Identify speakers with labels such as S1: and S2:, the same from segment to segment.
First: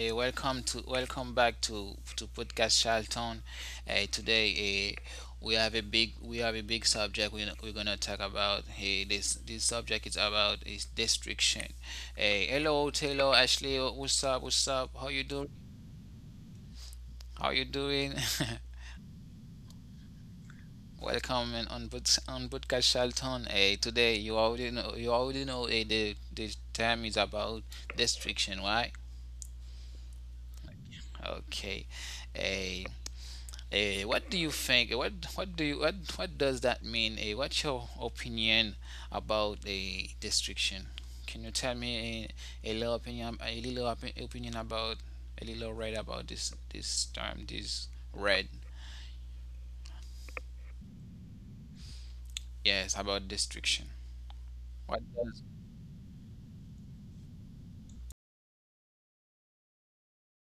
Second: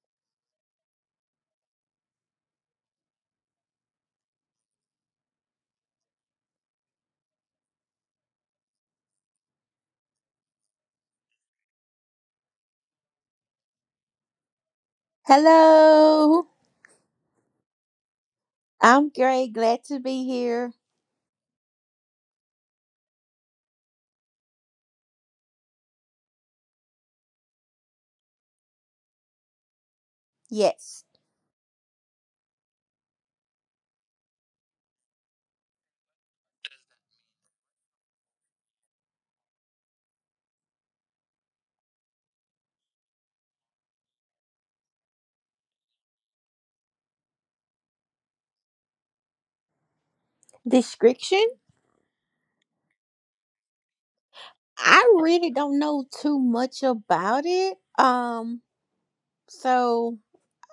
S1: Welcome to welcome back to podcast Charlton. Today we have a big we have a big subject we're gonna talk about. This subject is about is destruction. Hey, hello Taylor, Ashley. What's up? What's up? How you doing?
S2: Hello,
S1: How you doing?
S2: I'm Gray. Glad to be here.
S1: Welcome and on on podcast Charlton. Today, you already know, the time is about destruction. Why?
S2: Yes,
S1: Okay. Eh, what do you think? What do you what does that mean? What's your opinion about a restriction? Can you tell me a little opinion, a little opinion about a little read about this term, this red?
S2: description.
S1: Yes, about destruction.
S2: I
S1: What
S2: really
S1: does,
S2: don't know too much about it. So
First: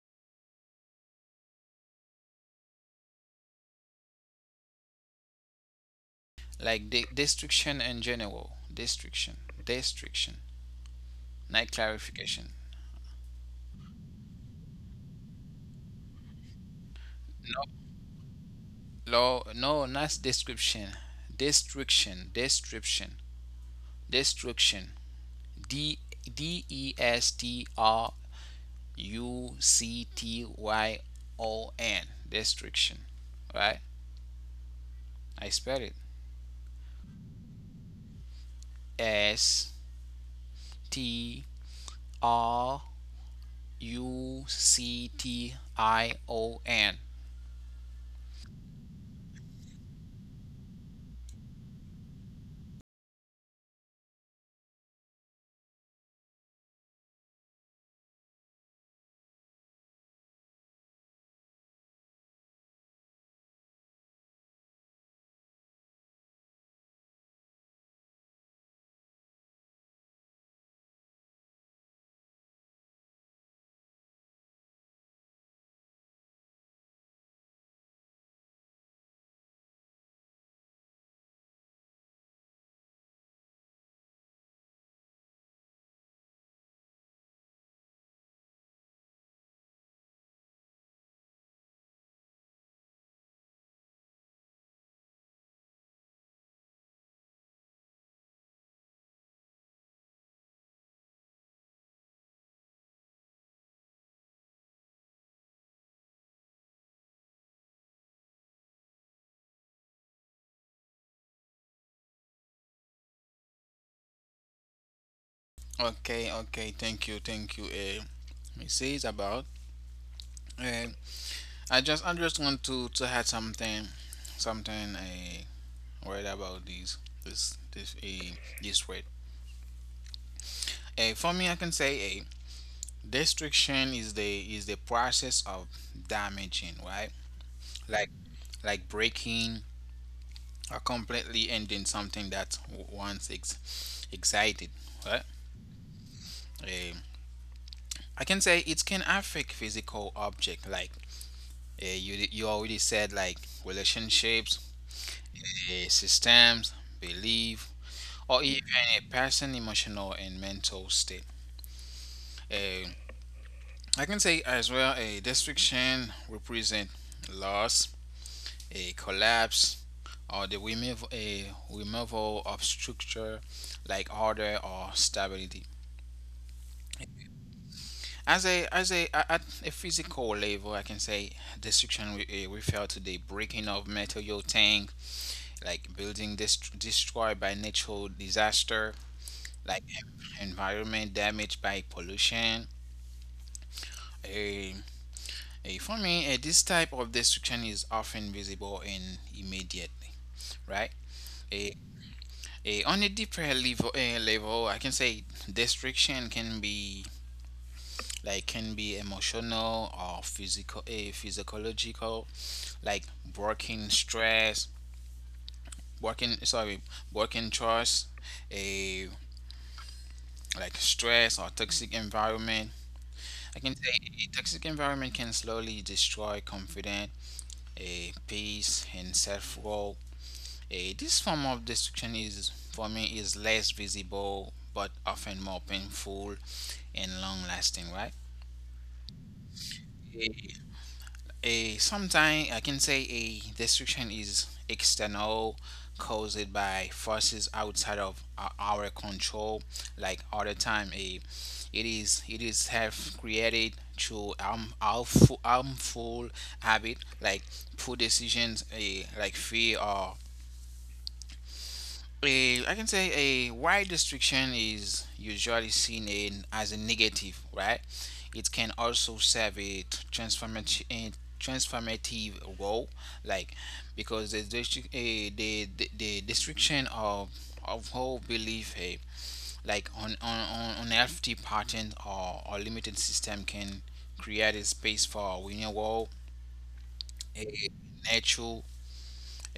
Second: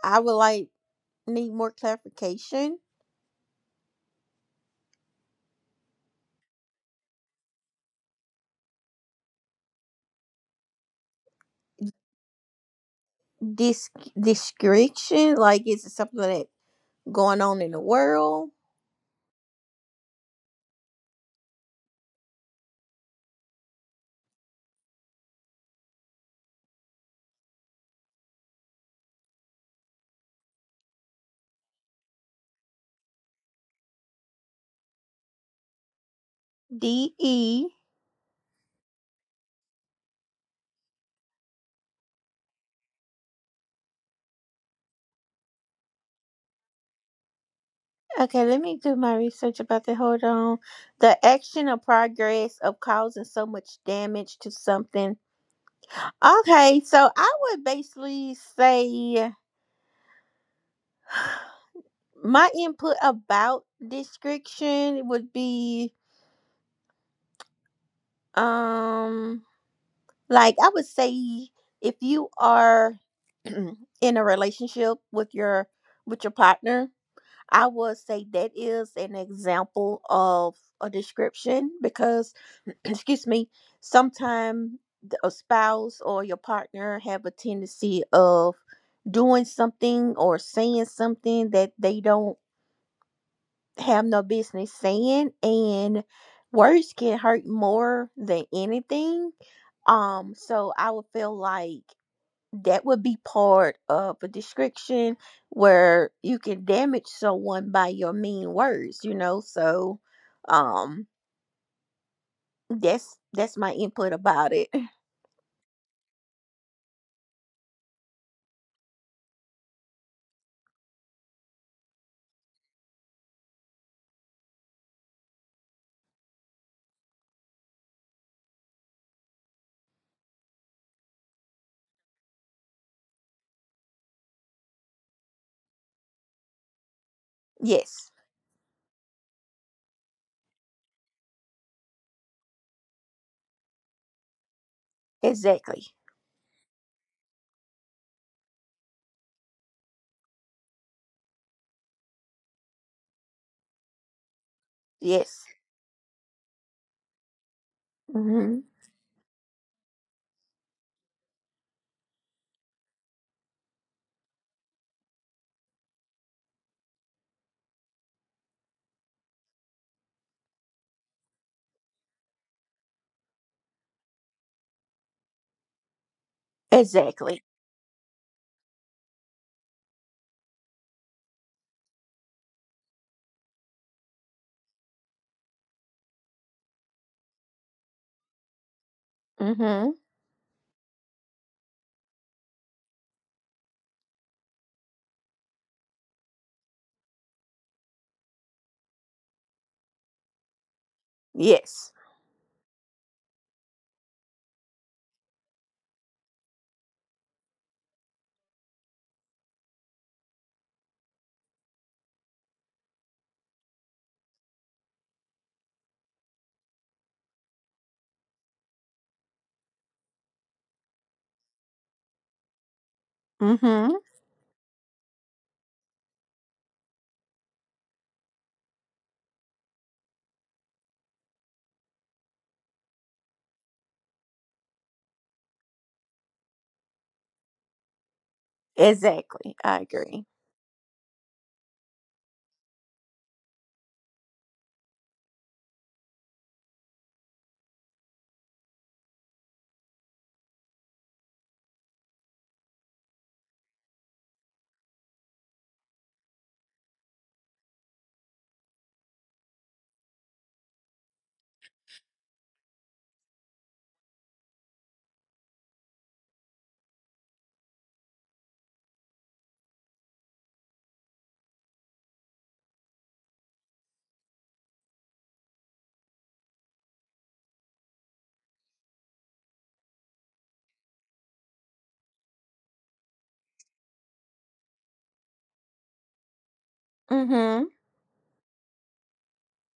S2: I would like need more clarification.
S1: like, destruction in general? Destruction. Not clarification.
S2: This description, like, is it something that going on
S1: No,
S2: in the world?
S1: no, not description. Destruction, description. Destruction. D. D E S T R U C T Y O N. Destruction, right? I spell it.
S2: D E.
S1: S. T. R. U C T I O N.
S2: Okay, let me do my research about that. Hold on. The action or progress of causing so much damage to something. Okay, so I would basically say my input about description would be um like I would say if you are in a relationship with your partner. I would say that is an example of a description because, excuse me, sometimes a spouse or your partner have a tendency of doing something or saying something that they don't have no business saying, and words can hurt more than anything. So I would feel like that would be part of a description where you can damage someone by your mean words. um that's my input about it.
S1: Okay, okay. Thank you. Let me say it's about uh, I just want to add something, something uh, right, about this this uh, this word. For me, I can say a. Destruction is the process of damaging, right?
S2: Yes,
S1: Like like breaking or completely ending something that once excited, right?
S2: exactly.
S1: Um, I can say it can affect physical object, like, you, you already said, like, relationships,
S2: Yes.
S1: systems, belief, or
S2: Hmm.
S1: even a person emotional and mental state. Uh, I can say as well, a destruction represent loss, a collapse, or the a removal of structure, like order or stability.
S2: Exactly.
S1: As a, at a physical level, I can say destruction refer to the breaking of material tank, like building destroyed by natural disaster, like
S2: Hmm.
S1: environment damaged by pollution. A, a For me, this type of destruction is often visible and immediate, right? Eh,
S2: Yes.
S1: On a deeper level, level, I can say destruction can be, like, can be emotional or physical, physiological, like working stress, working, sorry, working trust, a, like stress or toxic environment. I can say
S2: Hmm.
S1: a toxic environment can slowly destroy confidence, a peace, and self. Eh, this form of destruction is, for me, is less visible but often more painful and long-lasting, right?
S2: Exactly, I agree.
S1: A, sometimes I can say a destruction is external, caused by forces outside of our control. Like other time, a, it is, have created through harm, harmful habit, like poor decisions, a, like fear or a. I can say a wide restriction is usually seen in, as a negative, right? It can also serve a transformative transformative role, like, because the the restriction of whole belief, like on unhealthy pattern, or limited system can create a space for renewal,
S2: Hmm.
S1: a natural,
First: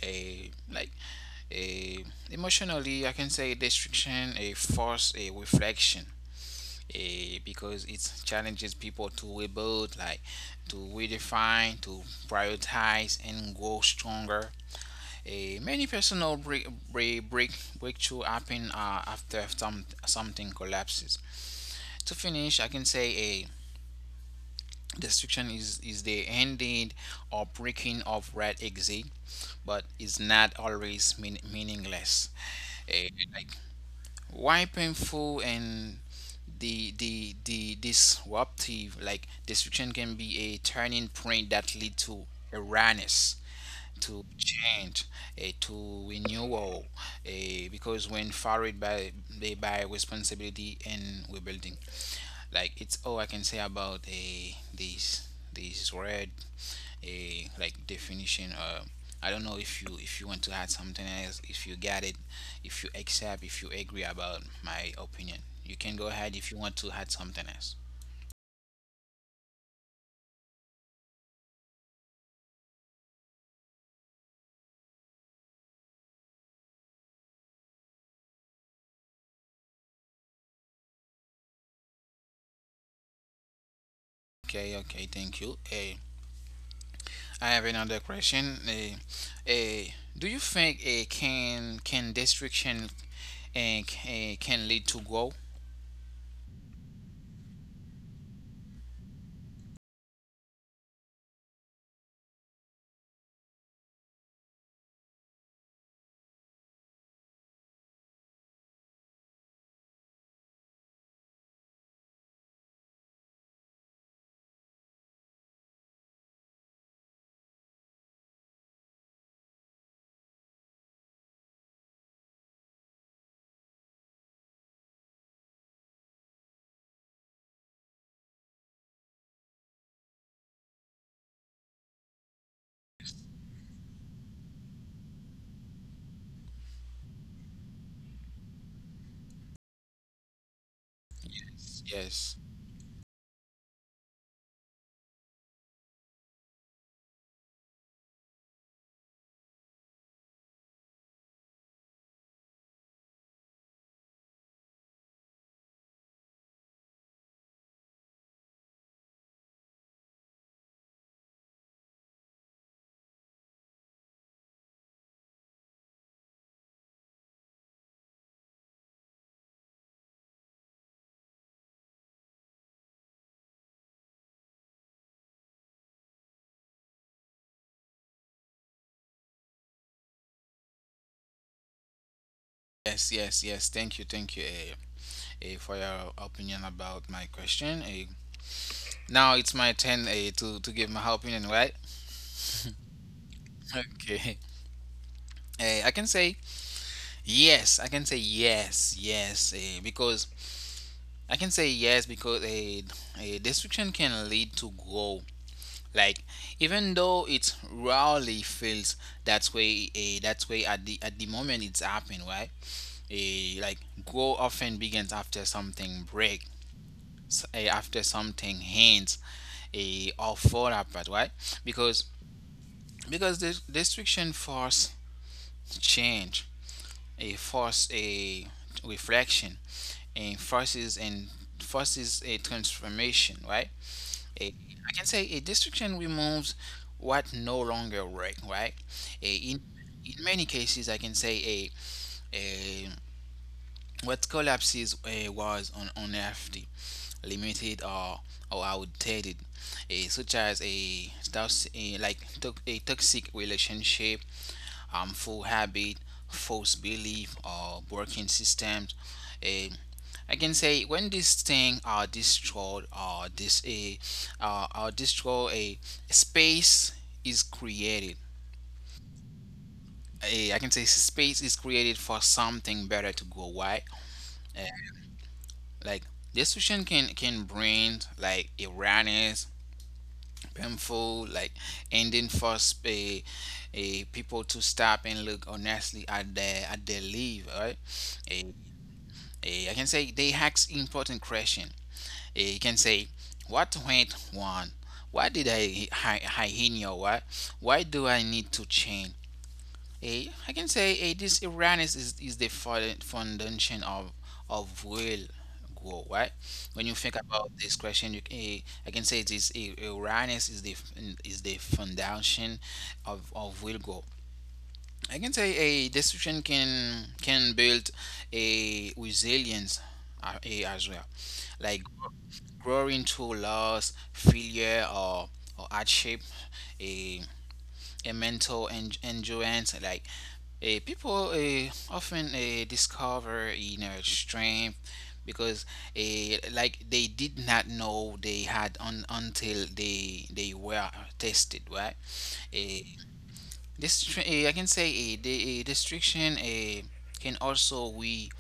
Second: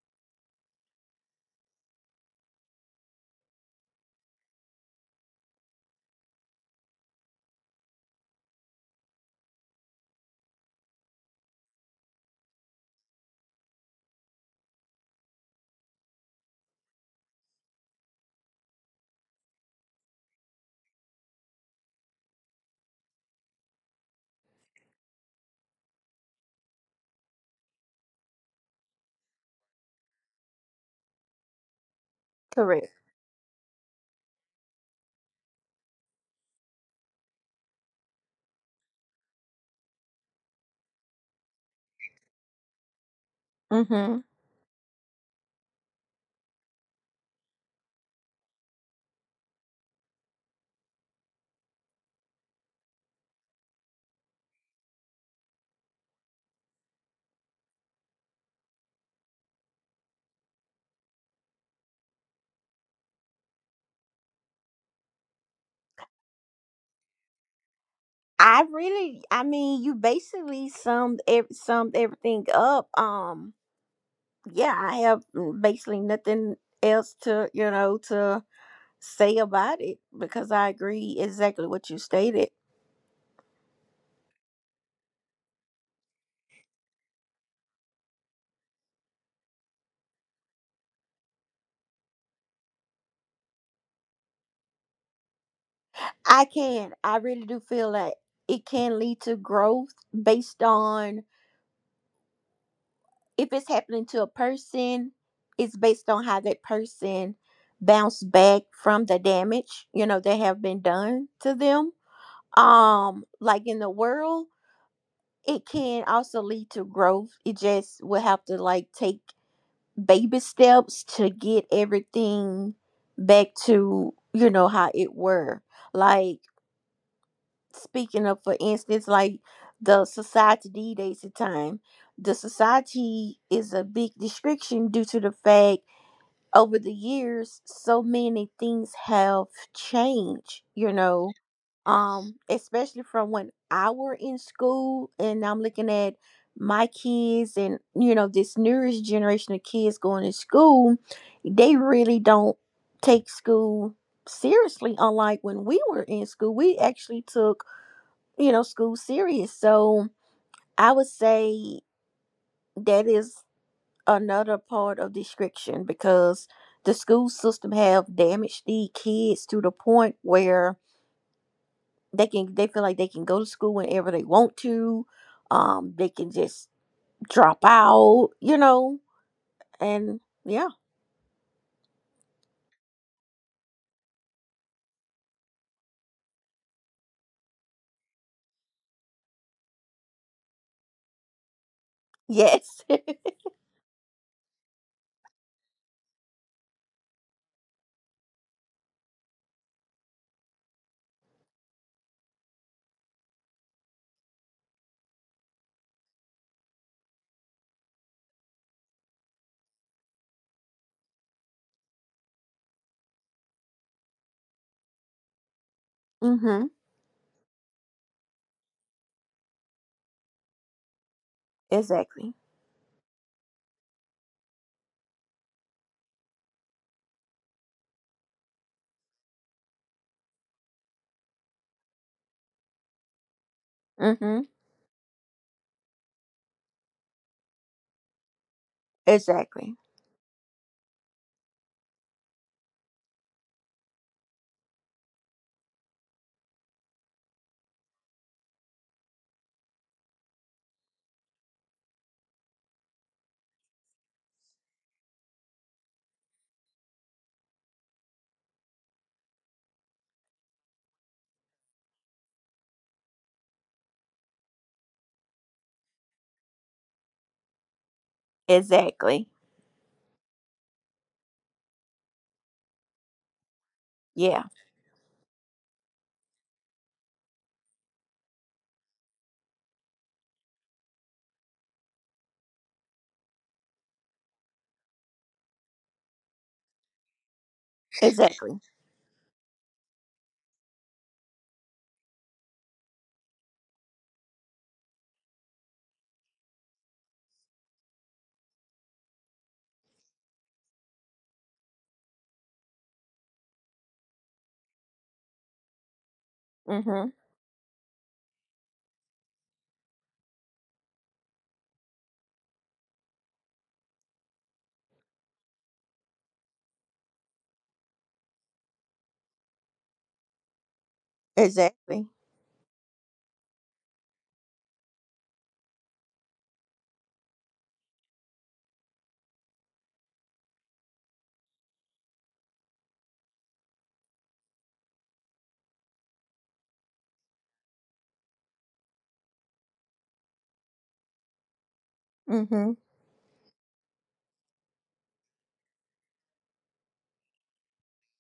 S1: a, like, a, emotionally, I can say destruction, a force, a reflection, a, because it challenges people to rebuild, like to redefine, to prioritize, and grow stronger. A many personal breakthrough happen after something collapses. To finish, I can say a destruction is the ending or breaking of red exit, but it's not always mean, meaningless.
S2: Correct.
S1: Eh, like, why painful and the disruptive, like destruction can be a turning point that lead to awareness,
S2: Mm-hmm.
S1: to change, to renewal, because when followed by responsibility and rebuilding, like, it's all I can say about a this word, a, like definition. I don't know if you, if you want to add something else, if you get it, if you accept, if you agree about my opinion, you can go ahead if you want to add something else.
S2: I mean, you basically summed everything up. Yeah, I have mm, basically nothing else to to say about it because I agree exactly what you stated.
S1: Okay, okay, thank you. Eh, I have another question. Eh, do you think a can destruction and can lead to growth?
S2: I can, I really do feel that it can lead to growth based on if it's happening to a person, it's based on how that person bounced back from the damage that have been done to them. Like in the world it can also lead to growth, it just will have to like take baby steps to get everything back to how it were. Like speaking of, for instance, like the society d days of time, the society is a big restriction due to the fact over the years so many things have changed, you know.
S1: Yes, yes.
S2: Especially from when I were in school and I'm looking at my kids, and you know this newest generation of kids going to school, they really don't take school seriously. Unlike when we were in school, we actually took, you know, school serious. So I would say that is another part of description because the school system have damaged the kids to the point where they feel like they can go to school whenever they want to. They can just drop out, you know. And yeah.
S1: Yes, yes, yes. Thank you for your opinion about my question. Now it's my turn, uh, to give my opinion, right?
S2: Yes.
S1: Okay. Eh, I can say yes. I can say yes, yes, because I can say yes because a destruction can lead to grow. Like, even though it rarely feels that way, that way at the moment it's happening, right? Eh, like, grow often begins after something break,
S2: Mm-hmm.
S1: after something ends, a, or fall apart. Why? Because
S2: Exactly.
S1: the destruction force change, a force, a reflection, and forces, and forces a transformation, right? A,
S2: Mm-hmm.
S1: I can say a destruction removes what no longer work, right? A,
S2: Exactly.
S1: in many cases, I can say a, what collapses, was on unhealthy, limited, or outdated, eh, such as a toxic, like, a toxic relationship, harmful habit, false belief, or broken systems. Eh, I can say when these things are destroyed, or this a, or destroy, a space is created.
S2: Exactly.
S1: Eh, I can say space is created for something better to go. Why?
S2: Yeah.
S1: Eh, like, this solution can bring, like, awareness, painful, like, ending, force a people to stop and look honestly at their leave, right? Eh,
S2: Exactly.
S1: eh, I can say they ask important question. Eh, you can say, what went wrong? Why did I in your, why do I need to change a? I can say a, this awareness is the foundation of will growth, right? When you think
S2: Mm-hmm.
S1: about this question, you, a, I can say this a, awareness is the foundation of will growth. I can say a decision can build a resilience, a, as well, like,
S2: Exactly.
S1: growing through loss, failure, or hardship, a, a mental endurance, like, people often discover inner strength because, like, they did not know they had until they were tested, right?
S2: Mm-hmm.
S1: Uh, this, I can say, the, destruction, can also we,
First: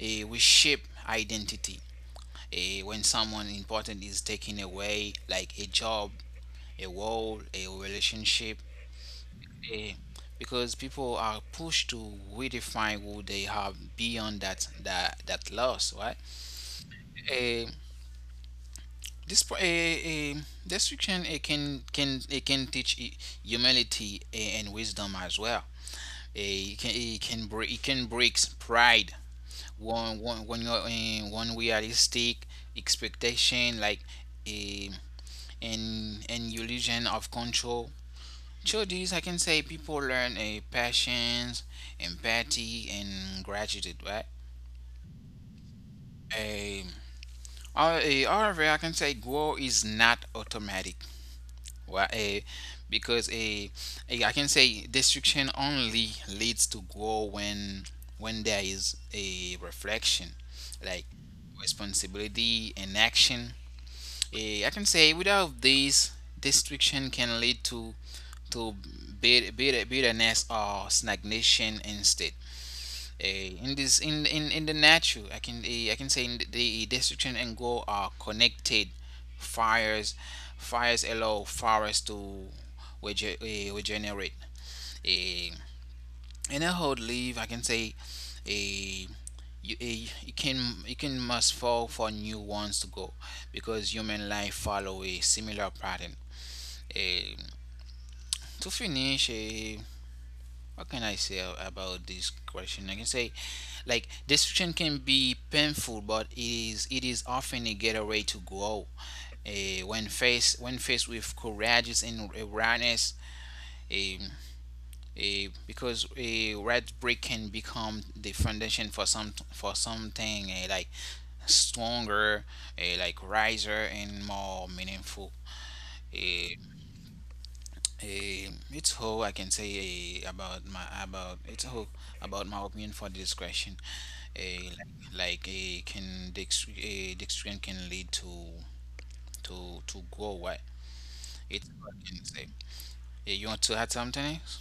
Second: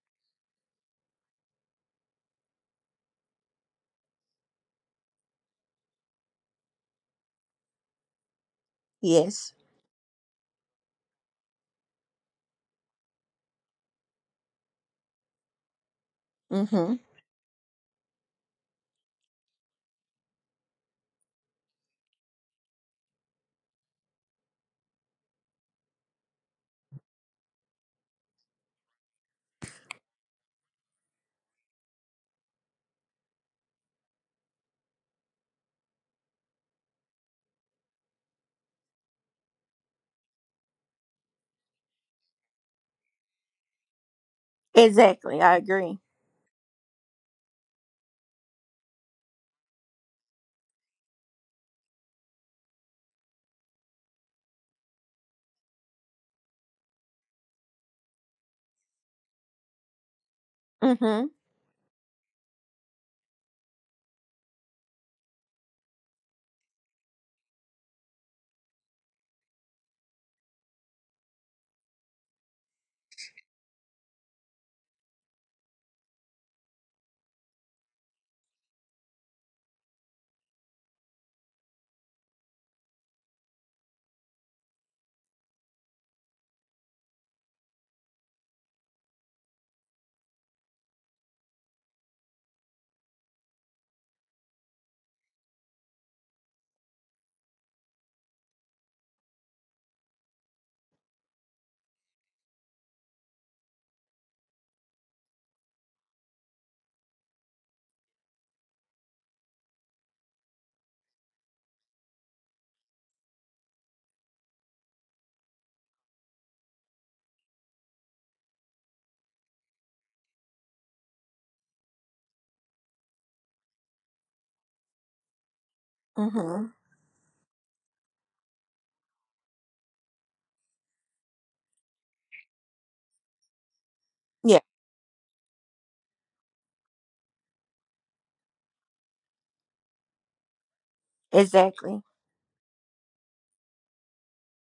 S1: we shape identity, when someone important is taken away, like a job, a role, a relationship,
S2: Yes.
S1: eh, because people are pushed to redefine who they have beyond that loss, right?
S2: Mm-hmm.
S1: Eh, this destruction, it can it can teach humility, and wisdom as well. It can break pride, one when you're in one realistic expectation, like, eh, an illusion of control. Through this, I can say people learn a patience, empathy, and gratitude, right?
S2: Exactly, I agree.
S1: A, however, I can say grow is not automatic, right? A, because a, I can say destruction only leads to grow when there is a reflection, like
S2: Mm-hmm.
S1: responsibility and action. Eh, I can say without this, destruction can lead to bitterness or stagnation instead. Eh, in this, in, in the natural, I can I can say in the destruction and go are connected. fires fires allow forests to regenerate, a, in a hot leaf, I can say a, you, you can, you can must fall for new ones to go, because human life follow a similar pattern. Eh, to finish, what can I say about this question? I can say, like, destruction can be painful, but it is, often a getaway to grow. Eh, when faced, with courageous and awareness, eh, because a red brick can become the foundation for some for something, like stronger, like riser and more meaningful.
S2: Mm-hmm.
S1: Eh, it's how I can say, about my, about, it's how about my opinion for this question.
S2: Yeah.
S1: Eh, like, can the the extreme can lead to to grow, what? It's what I
S2: Exactly.
S1: can say. Eh, you want to add something else?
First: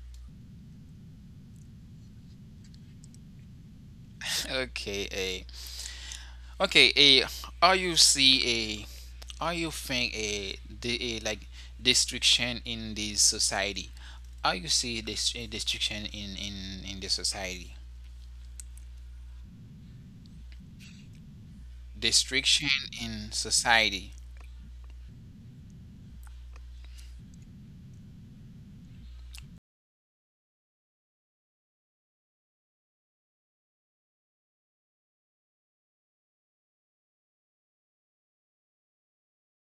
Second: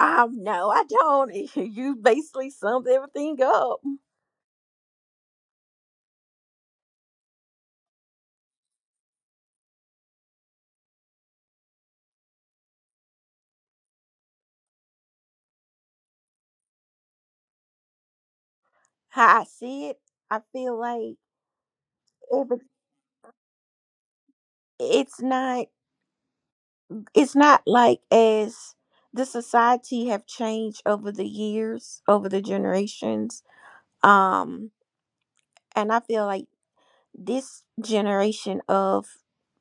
S2: No, I don't. You basically summed everything up.
S1: Okay. Eh, okay. Eh, are you see a, are you think a the, like destruction in this society? Are you see this, destruction in the society?
S2: How I see it, I feel like every.
S1: Destruction in society.
S2: It's not, it's not like as the society have changed over the years, over the generations. um and I feel like this generation of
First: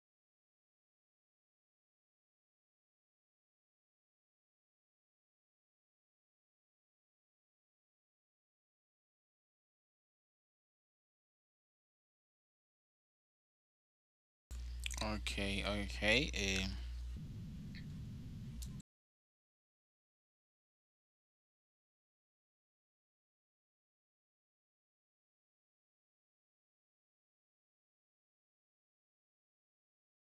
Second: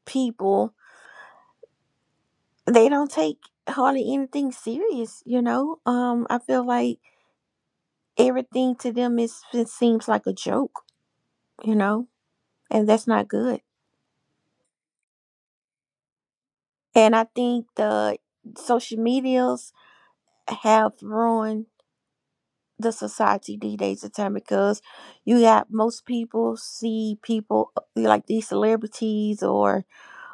S2: people, they don't take hardly anything serious, you know. I feel like everything to them is, it seems like a joke, you know. And that's not good.
S1: Okay, okay.
S2: And I think the social medias have ruined the society these days of time because you got most people see people like these celebrities or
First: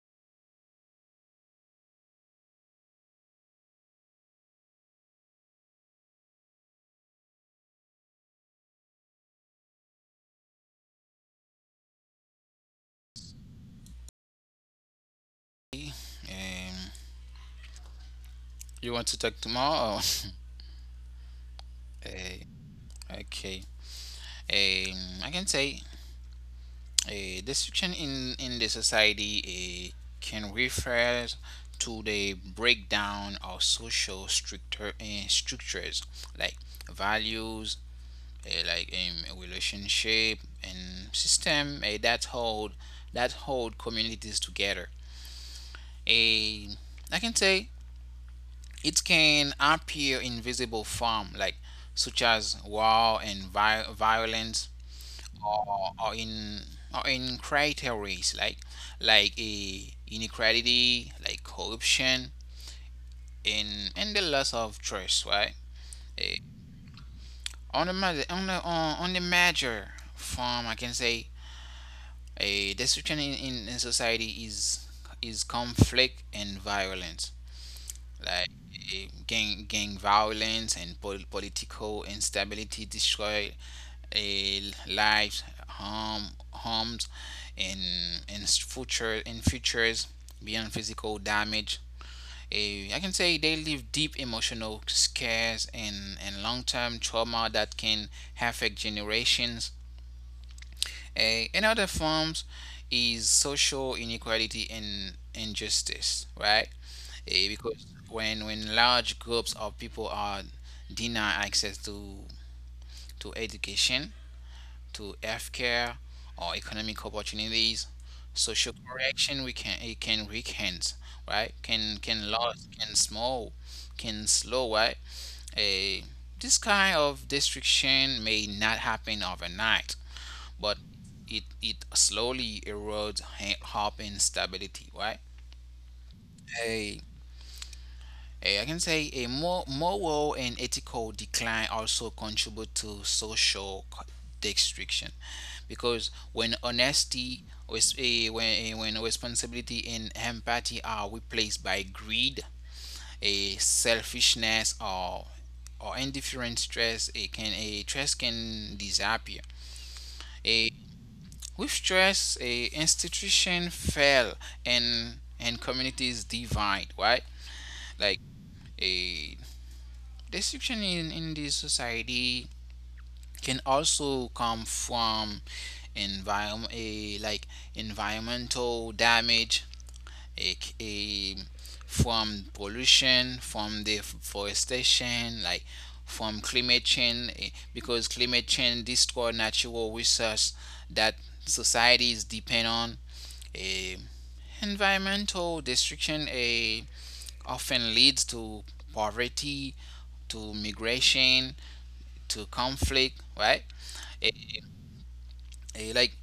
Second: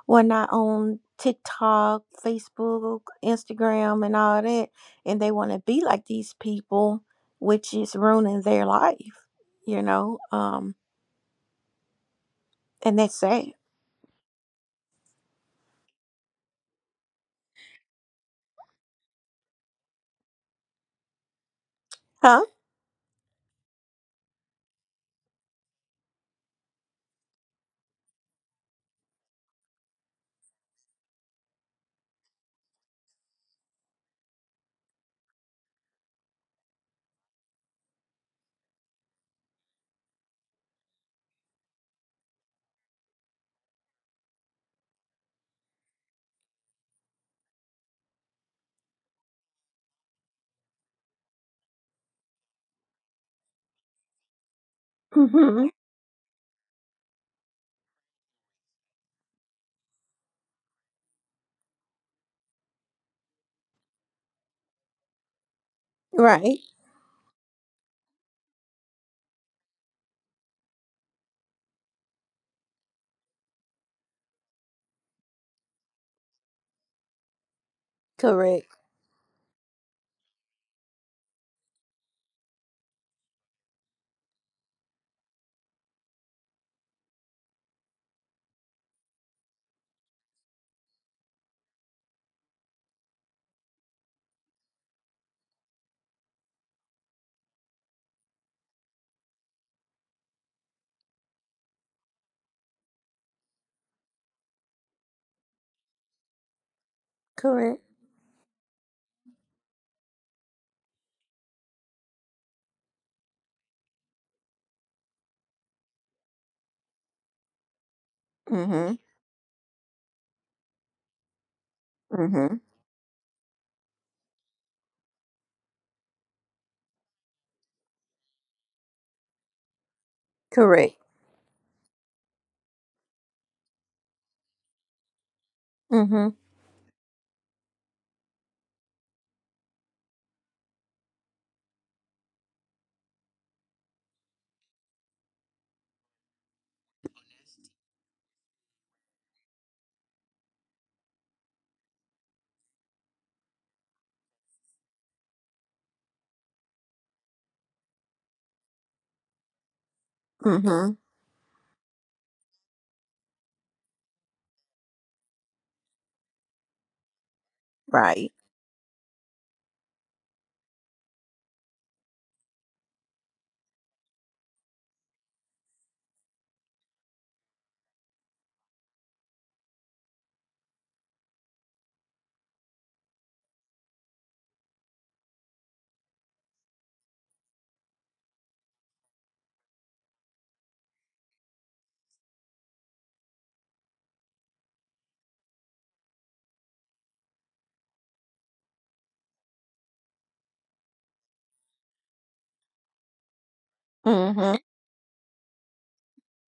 S2: whatnot on TikTok, Facebook, Instagram, and all that, and they want to be like these people, which is ruining their life, you know. And that's sad.
S1: Um, um, you want to talk tomorrow?
S2: Huh?
S1: Uh, okay. I can say a destruction in the society, can refer to the breakdown of social structures, like values, like, relationship and system, that hold, communities together. A, I can say, it can appear in visible form, like such as war and violence,
S2: Hmm.
S1: or in, criteria, like a, inequality, like corruption, and the loss of trust, right? Eh,
S2: Right.
S1: on the on the, on the major form, I can say a destruction in, in society is conflict and violence. Like,
S2: Correct.
S1: gang, violence and political instability destroy, eh, lives, harm homes, and and future and futures beyond physical damage. I can say they leave deep emotional scares and long term trauma that can affect generations. Another forms is social inequality and injustice, right?
S2: Correct.
S1: Because when large groups of people are denied access to education, to healthcare, or economic opportunities, social
S2: Mm-hmm.
S1: correction we can it can weaken, right? Can
S2: Mm-hmm.
S1: lose, can small, can slow, right? Eh, this kind of destruction may not happen overnight, but
S2: Correct.
S1: it slowly erodes hope and stability, right?
S2: Mm-hmm.
S1: Eh, I can say a more moral and ethical decline also contribute to social destruction, because when honesty, when responsibility and empathy are replaced by greed, a selfishness, or indifferent stress, it can a stress can disappear.
S2: Mm-hmm.
S1: A with stress, a institution fail and communities divide, right?
S2: Right.
S1: Like a Description in this society can also come from environment, a, like environmental damage, a, from pollution, from deforestation, like from climate change, because climate change destroy natural resources that societies depend on. Eh, Environmental destruction often leads to poverty, to migration, to conflict, right?
S2: Mm-hmm.
S1: It, like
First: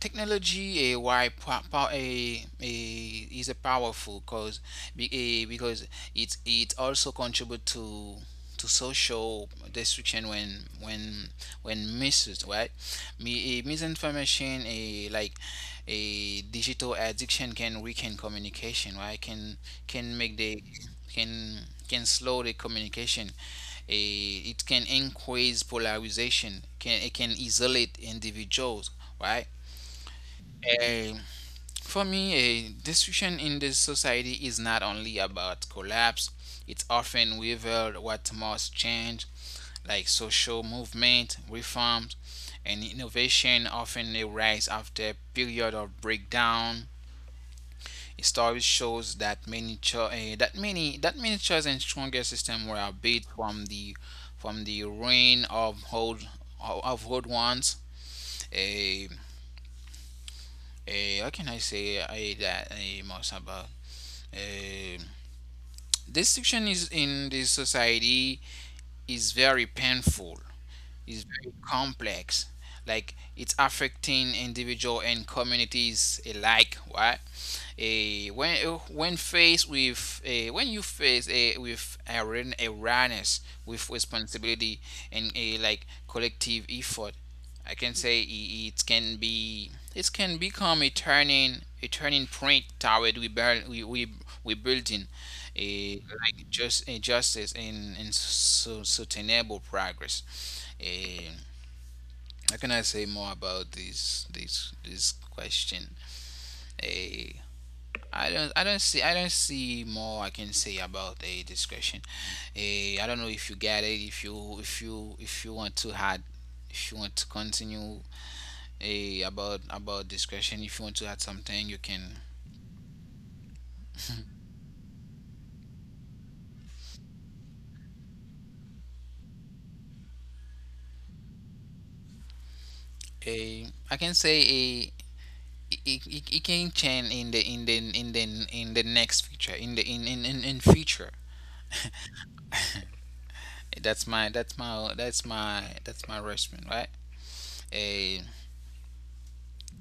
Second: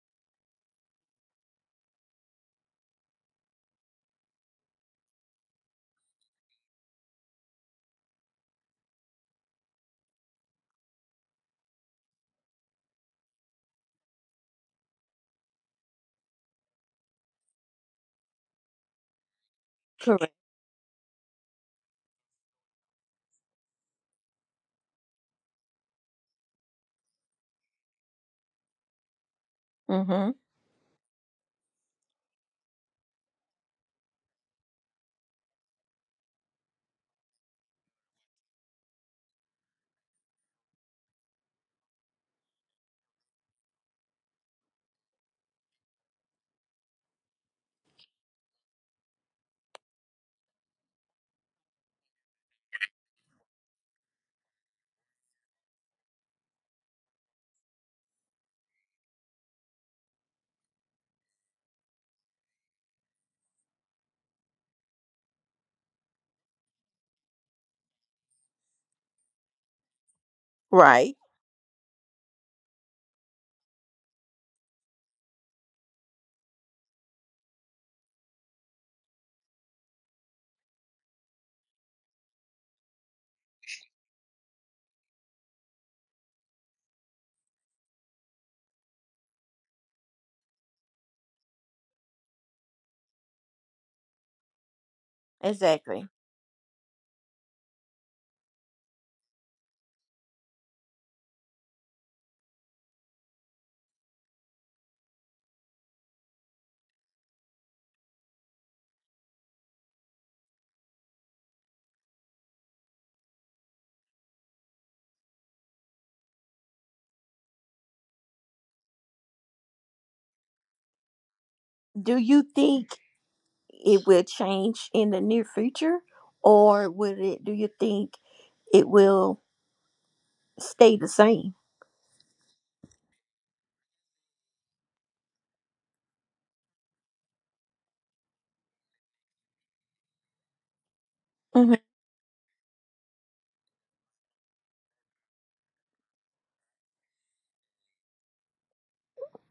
S1: technology a why power a is a powerful cause be, because it also contribute to social destruction when when misuse right Me, a misinformation a like a digital addiction can weaken communication right can
S2: Correct.
S1: make the can can slow the communication a, it can increase polarization can it can isolate individuals right?
S2: Mm-hmm.
S1: Eh, for me, a destruction in the society is not only about collapse, it's often revealed what must change, like social movement, reforms, and innovation often arise after a period of breakdown. History shows that many choices and stronger systems were built from the ruin of old ones. How can I say I, that most about? Eh, Distinction is in this society is very painful.
S2: Right.
S1: It's very complex. Like it's affecting individual and communities alike. Why? A when faced with a when you face a with an awareness with responsibility and a like collective effort I can say it can be it can become a turning point toward rebuild we rebuilding a
S2: Exactly.
S1: like just a justice and so sustainable progress Eh, how can I say more about this question I don't see more I can say about a discretion. I don't know if you get it if you want to add if you want to continue a about discretion if you want to add something you can
S2: Do you think it will change in the near future, or would it? Do you think it will stay the same?
S1: a I can say a it can change in the next future in the in future
S2: Mhm.
S1: that's my response right a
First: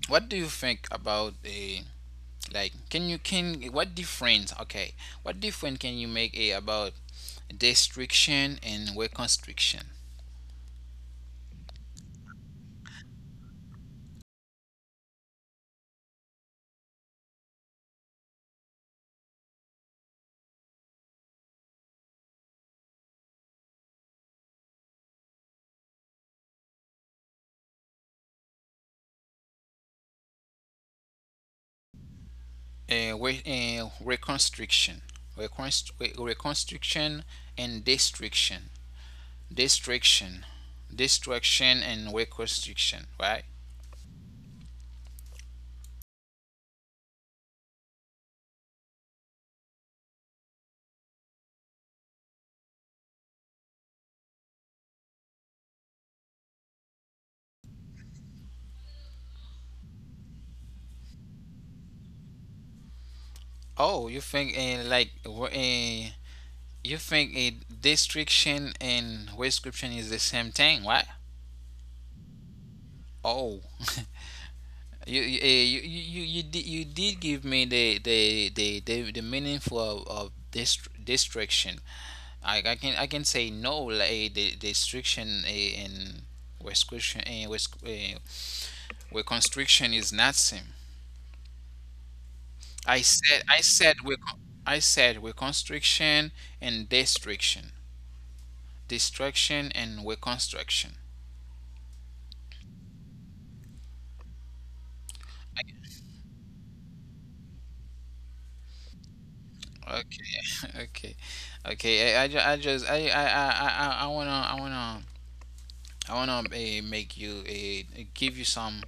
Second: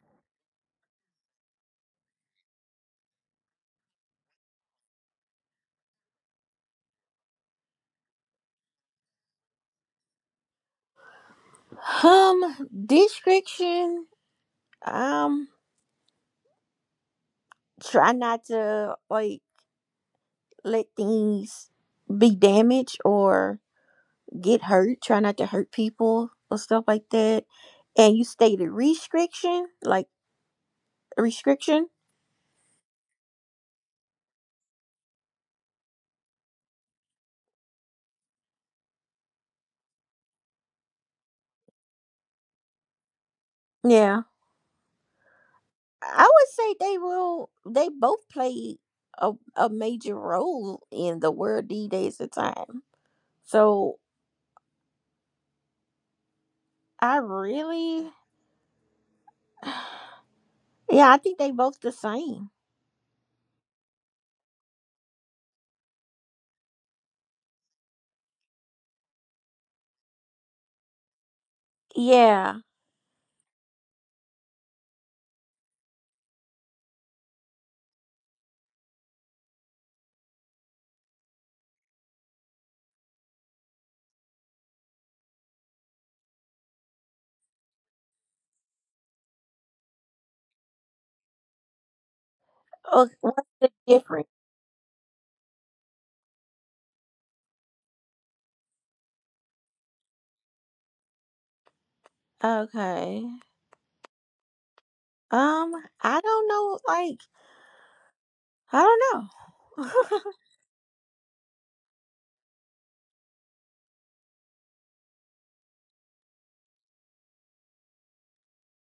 S1: what do you think about a like can you can what difference okay what difference can you make about destruction and reconstruction
S2: Description. Um, try not to like let things be damaged or get hurt. Try not to hurt people or stuff like that. And you stated restriction, like restriction.
S1: reconstruction reconstruction and destruction destruction destruction and reconstruction right
S2: Yeah, I would say they will. They both play a major role in the world these days of time. So I really, yeah, I think they both the same.
S1: oh you think you think a destruction and reconstruction is the same thing right
S2: Yeah.
S1: oh You you did give me the the meaning for of distraction. I can say no like the restriction eh, and restriction eh, res- eh, where constriction is not same.
S2: Oh, what's
S1: I
S2: the
S1: said where
S2: difference?
S1: con- I said where constriction and destruction, destruction and where construction.
S2: Okay. Um, I don't know. Like, I don't know.
S1: Okay, okay, okay. I, ju- I just I wanna I wanna I wanna make you give you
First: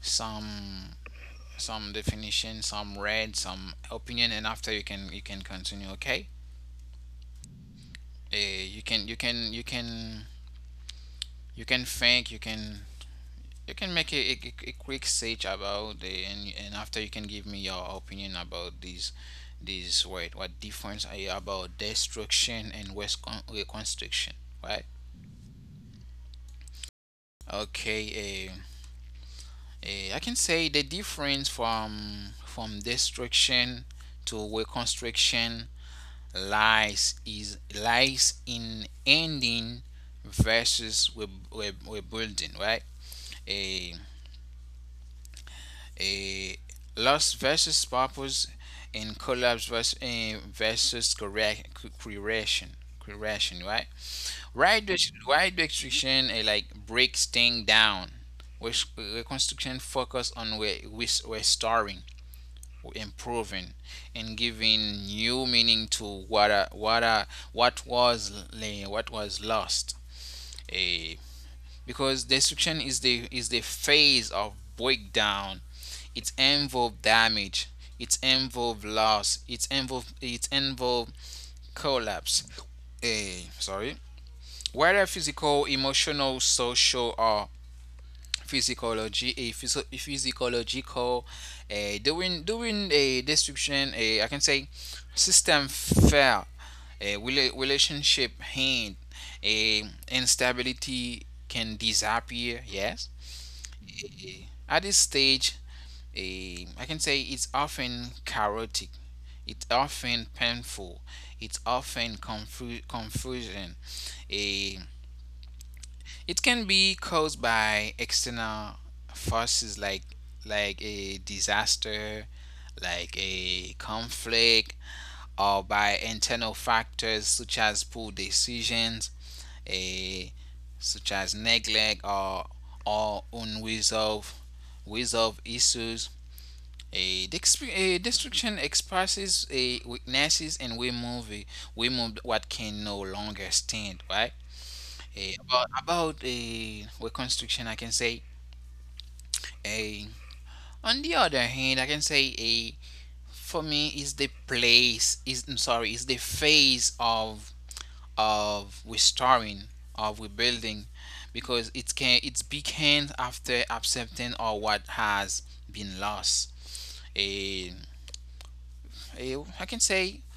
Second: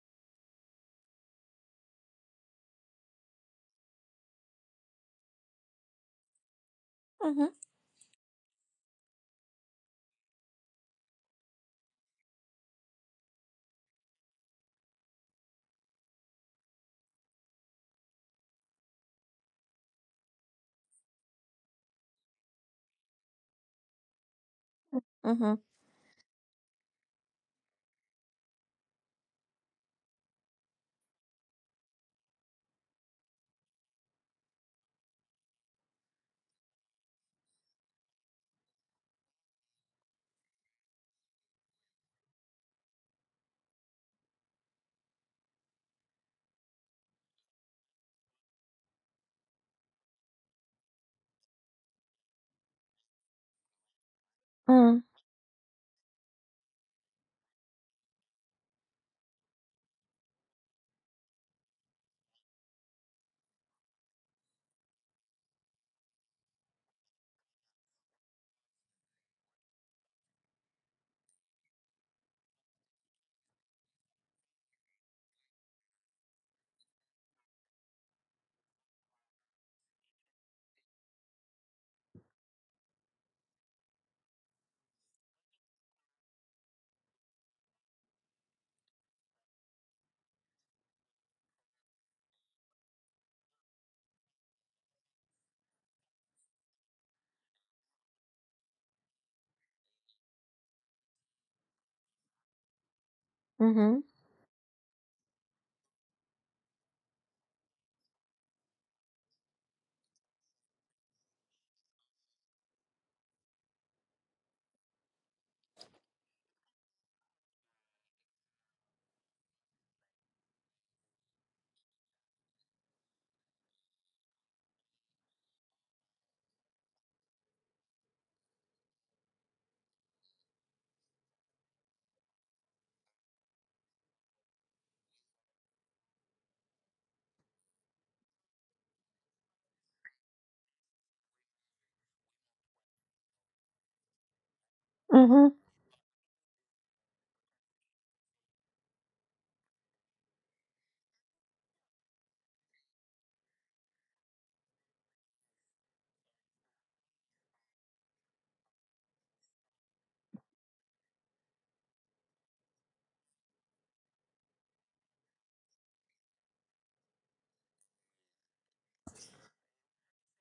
S1: some some definition, some read, some opinion, and after you can continue. Okay? Uh, you can you can you can you can think you can make a quick search about the and after you can give me your opinion about these word what difference are you about destruction and waste reconstruction right
S2: Mhm. Mhm.
S1: okay I can say the difference from destruction to reconstruction lies in ending versus rebuilding, right? A a loss versus purpose and collapse versus eh, versus correct creation right right destruction like breaks thing down which reconstruction focus on restoring improving and giving new meaning to what what was lost. Eh, because destruction is the phase of breakdown it involve damage it involve loss it involve collapse. Sorry whether physical emotional social or physiological during a description a I can say system fail a relationship hand a instability can disappear yes.
S2: Mhm.
S1: At this stage a I can say it's often chaotic it's often painful it's often confusion a it can be caused by external forces like a disaster, like a conflict, or by internal factors such as poor decisions, a such as neglect or unresolved resolved issues. A, a destruction expresses a weaknesses and we move what can no longer stand right
S2: Mhm.
S1: A about a reconstruction I can say A. On the other hand, I can say A for me is the place is I'm sorry is the phase of restoring of rebuilding because it can it's began after accepting or what has been lost. A, a I can say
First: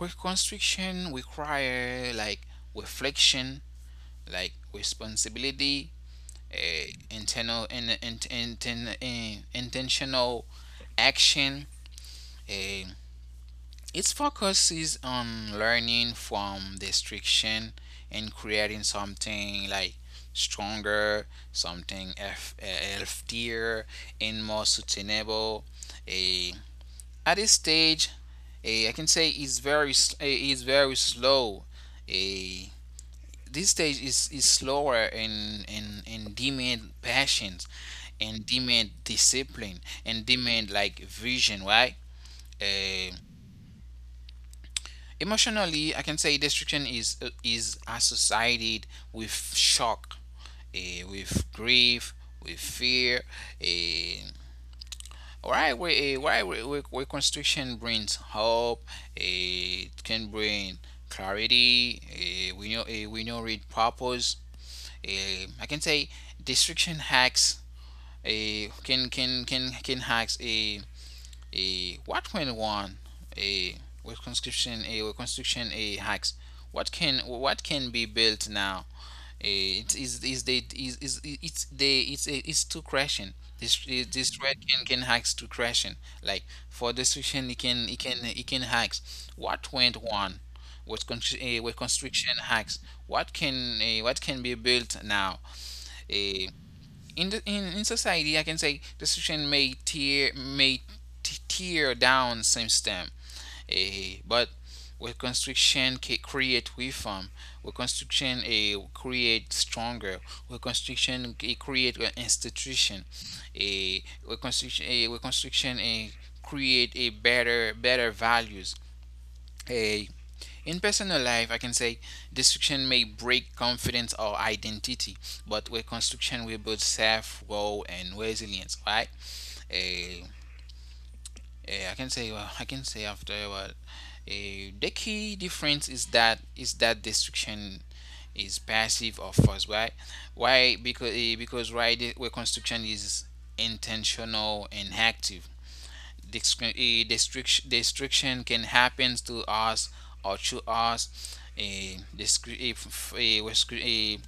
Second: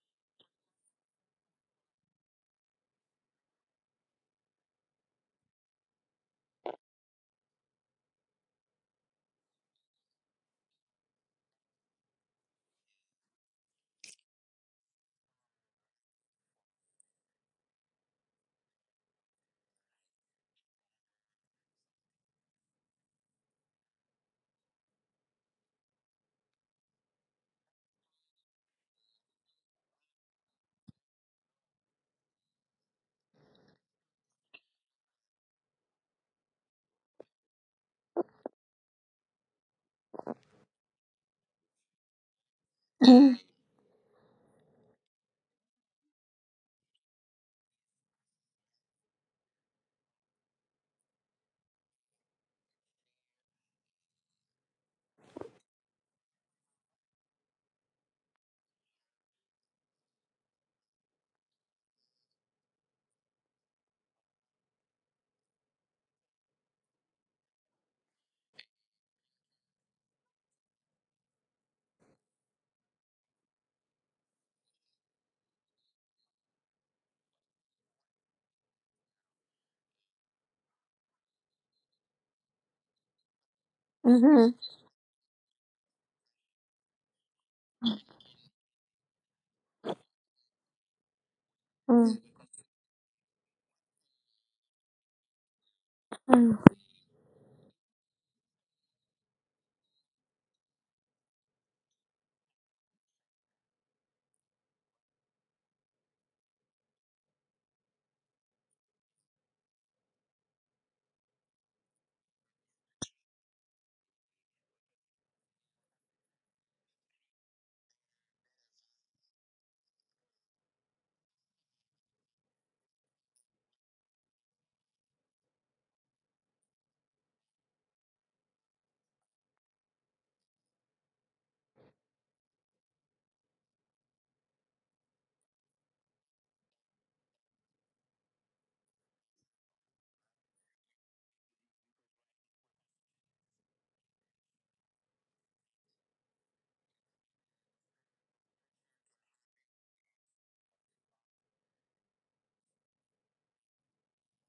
S1: reconstruction require like reflection, like responsibility, a internal and intentional action. uh, Its focus is on learning from destruction and creating something like stronger, something healthier, and more sustainable. A at this stage, a I can say is very is very slow. A this stage is slower and demand patience and demand discipline and demand like vision, right?
S2: Mhm.
S1: Emotionally, I can say destruction is associated with shock, with grief, with fear. eh, why we we construction brings hope. It can bring clarity. We know we know read purpose. I can say destruction hacks. Can hacks. A what when one a with conscription a with constitution a hacks what can be built now. It is they is it's too crashing this
S2: Mhm.
S1: this thread can hacks to crashing like for destruction it can hacks what went on. What
S2: Mhm.
S1: with constriction hacks what can what can be built now.
S2: Mhm.
S1: A in the in society I can say restriction may tear down system but with constriction create reform with constriction create stronger with constriction create an institution. Eh, with constriction create a better better values a in personal life, I can say destruction may break confidence or identity, but reconstruction will build self growth and resilience, right? Eh, I can say, well, I can say after well, the key difference is that destruction is passive or forced, right? Why? Because right, the reconstruction is intentional and active. Discri- eh, Destruction can happen to us or to us. A, discri- a,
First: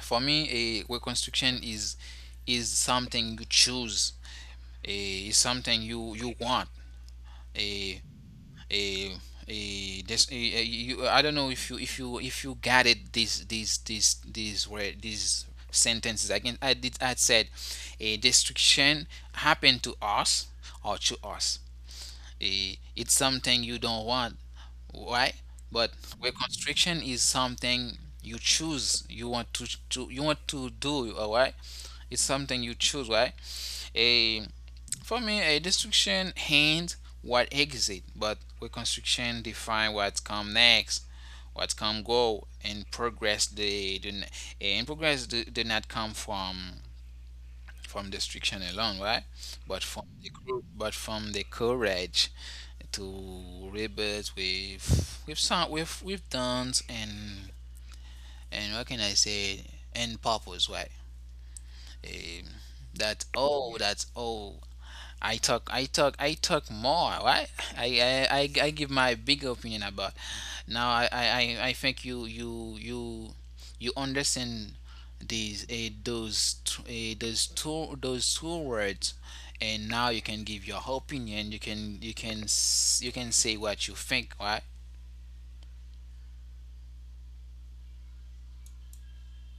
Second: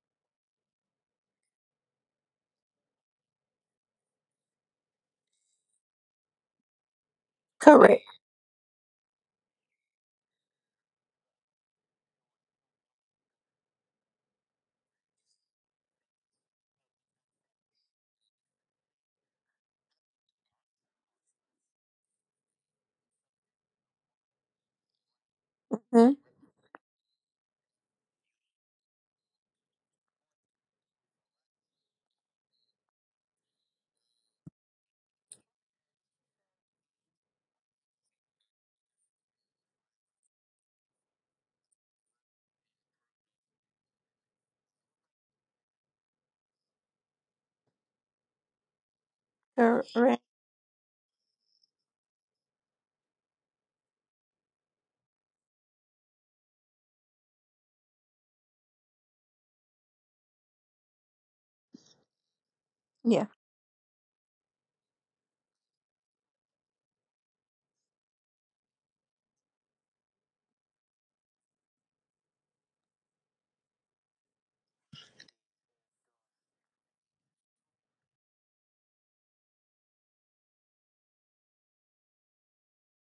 S1: for me, a reconstruction is something you choose. A, is something you want. A
S2: Correct.
S1: a a you, I don't know if you got it this word these sentences again I did I said a destruction happened to us or to us, it's something you don't want, right? But
S2: Mhm.
S1: reconstruction is something you choose. You want to you want to do, all right? It's something you choose, right? A for me, a destruction hints what exit, but reconstruction define what come next, what come go, and progress. And progress do not come from destruction alone, right? But from the
S2: Correct.
S1: group, but from the courage to rebels with we've sung we've dance and what can I say and purpose right um, that
S2: Yeah.
S1: oh that oh I talk more right I give my big opinion about now I think you you understand these those those two words and now you can give your opinion you can you can say what you think right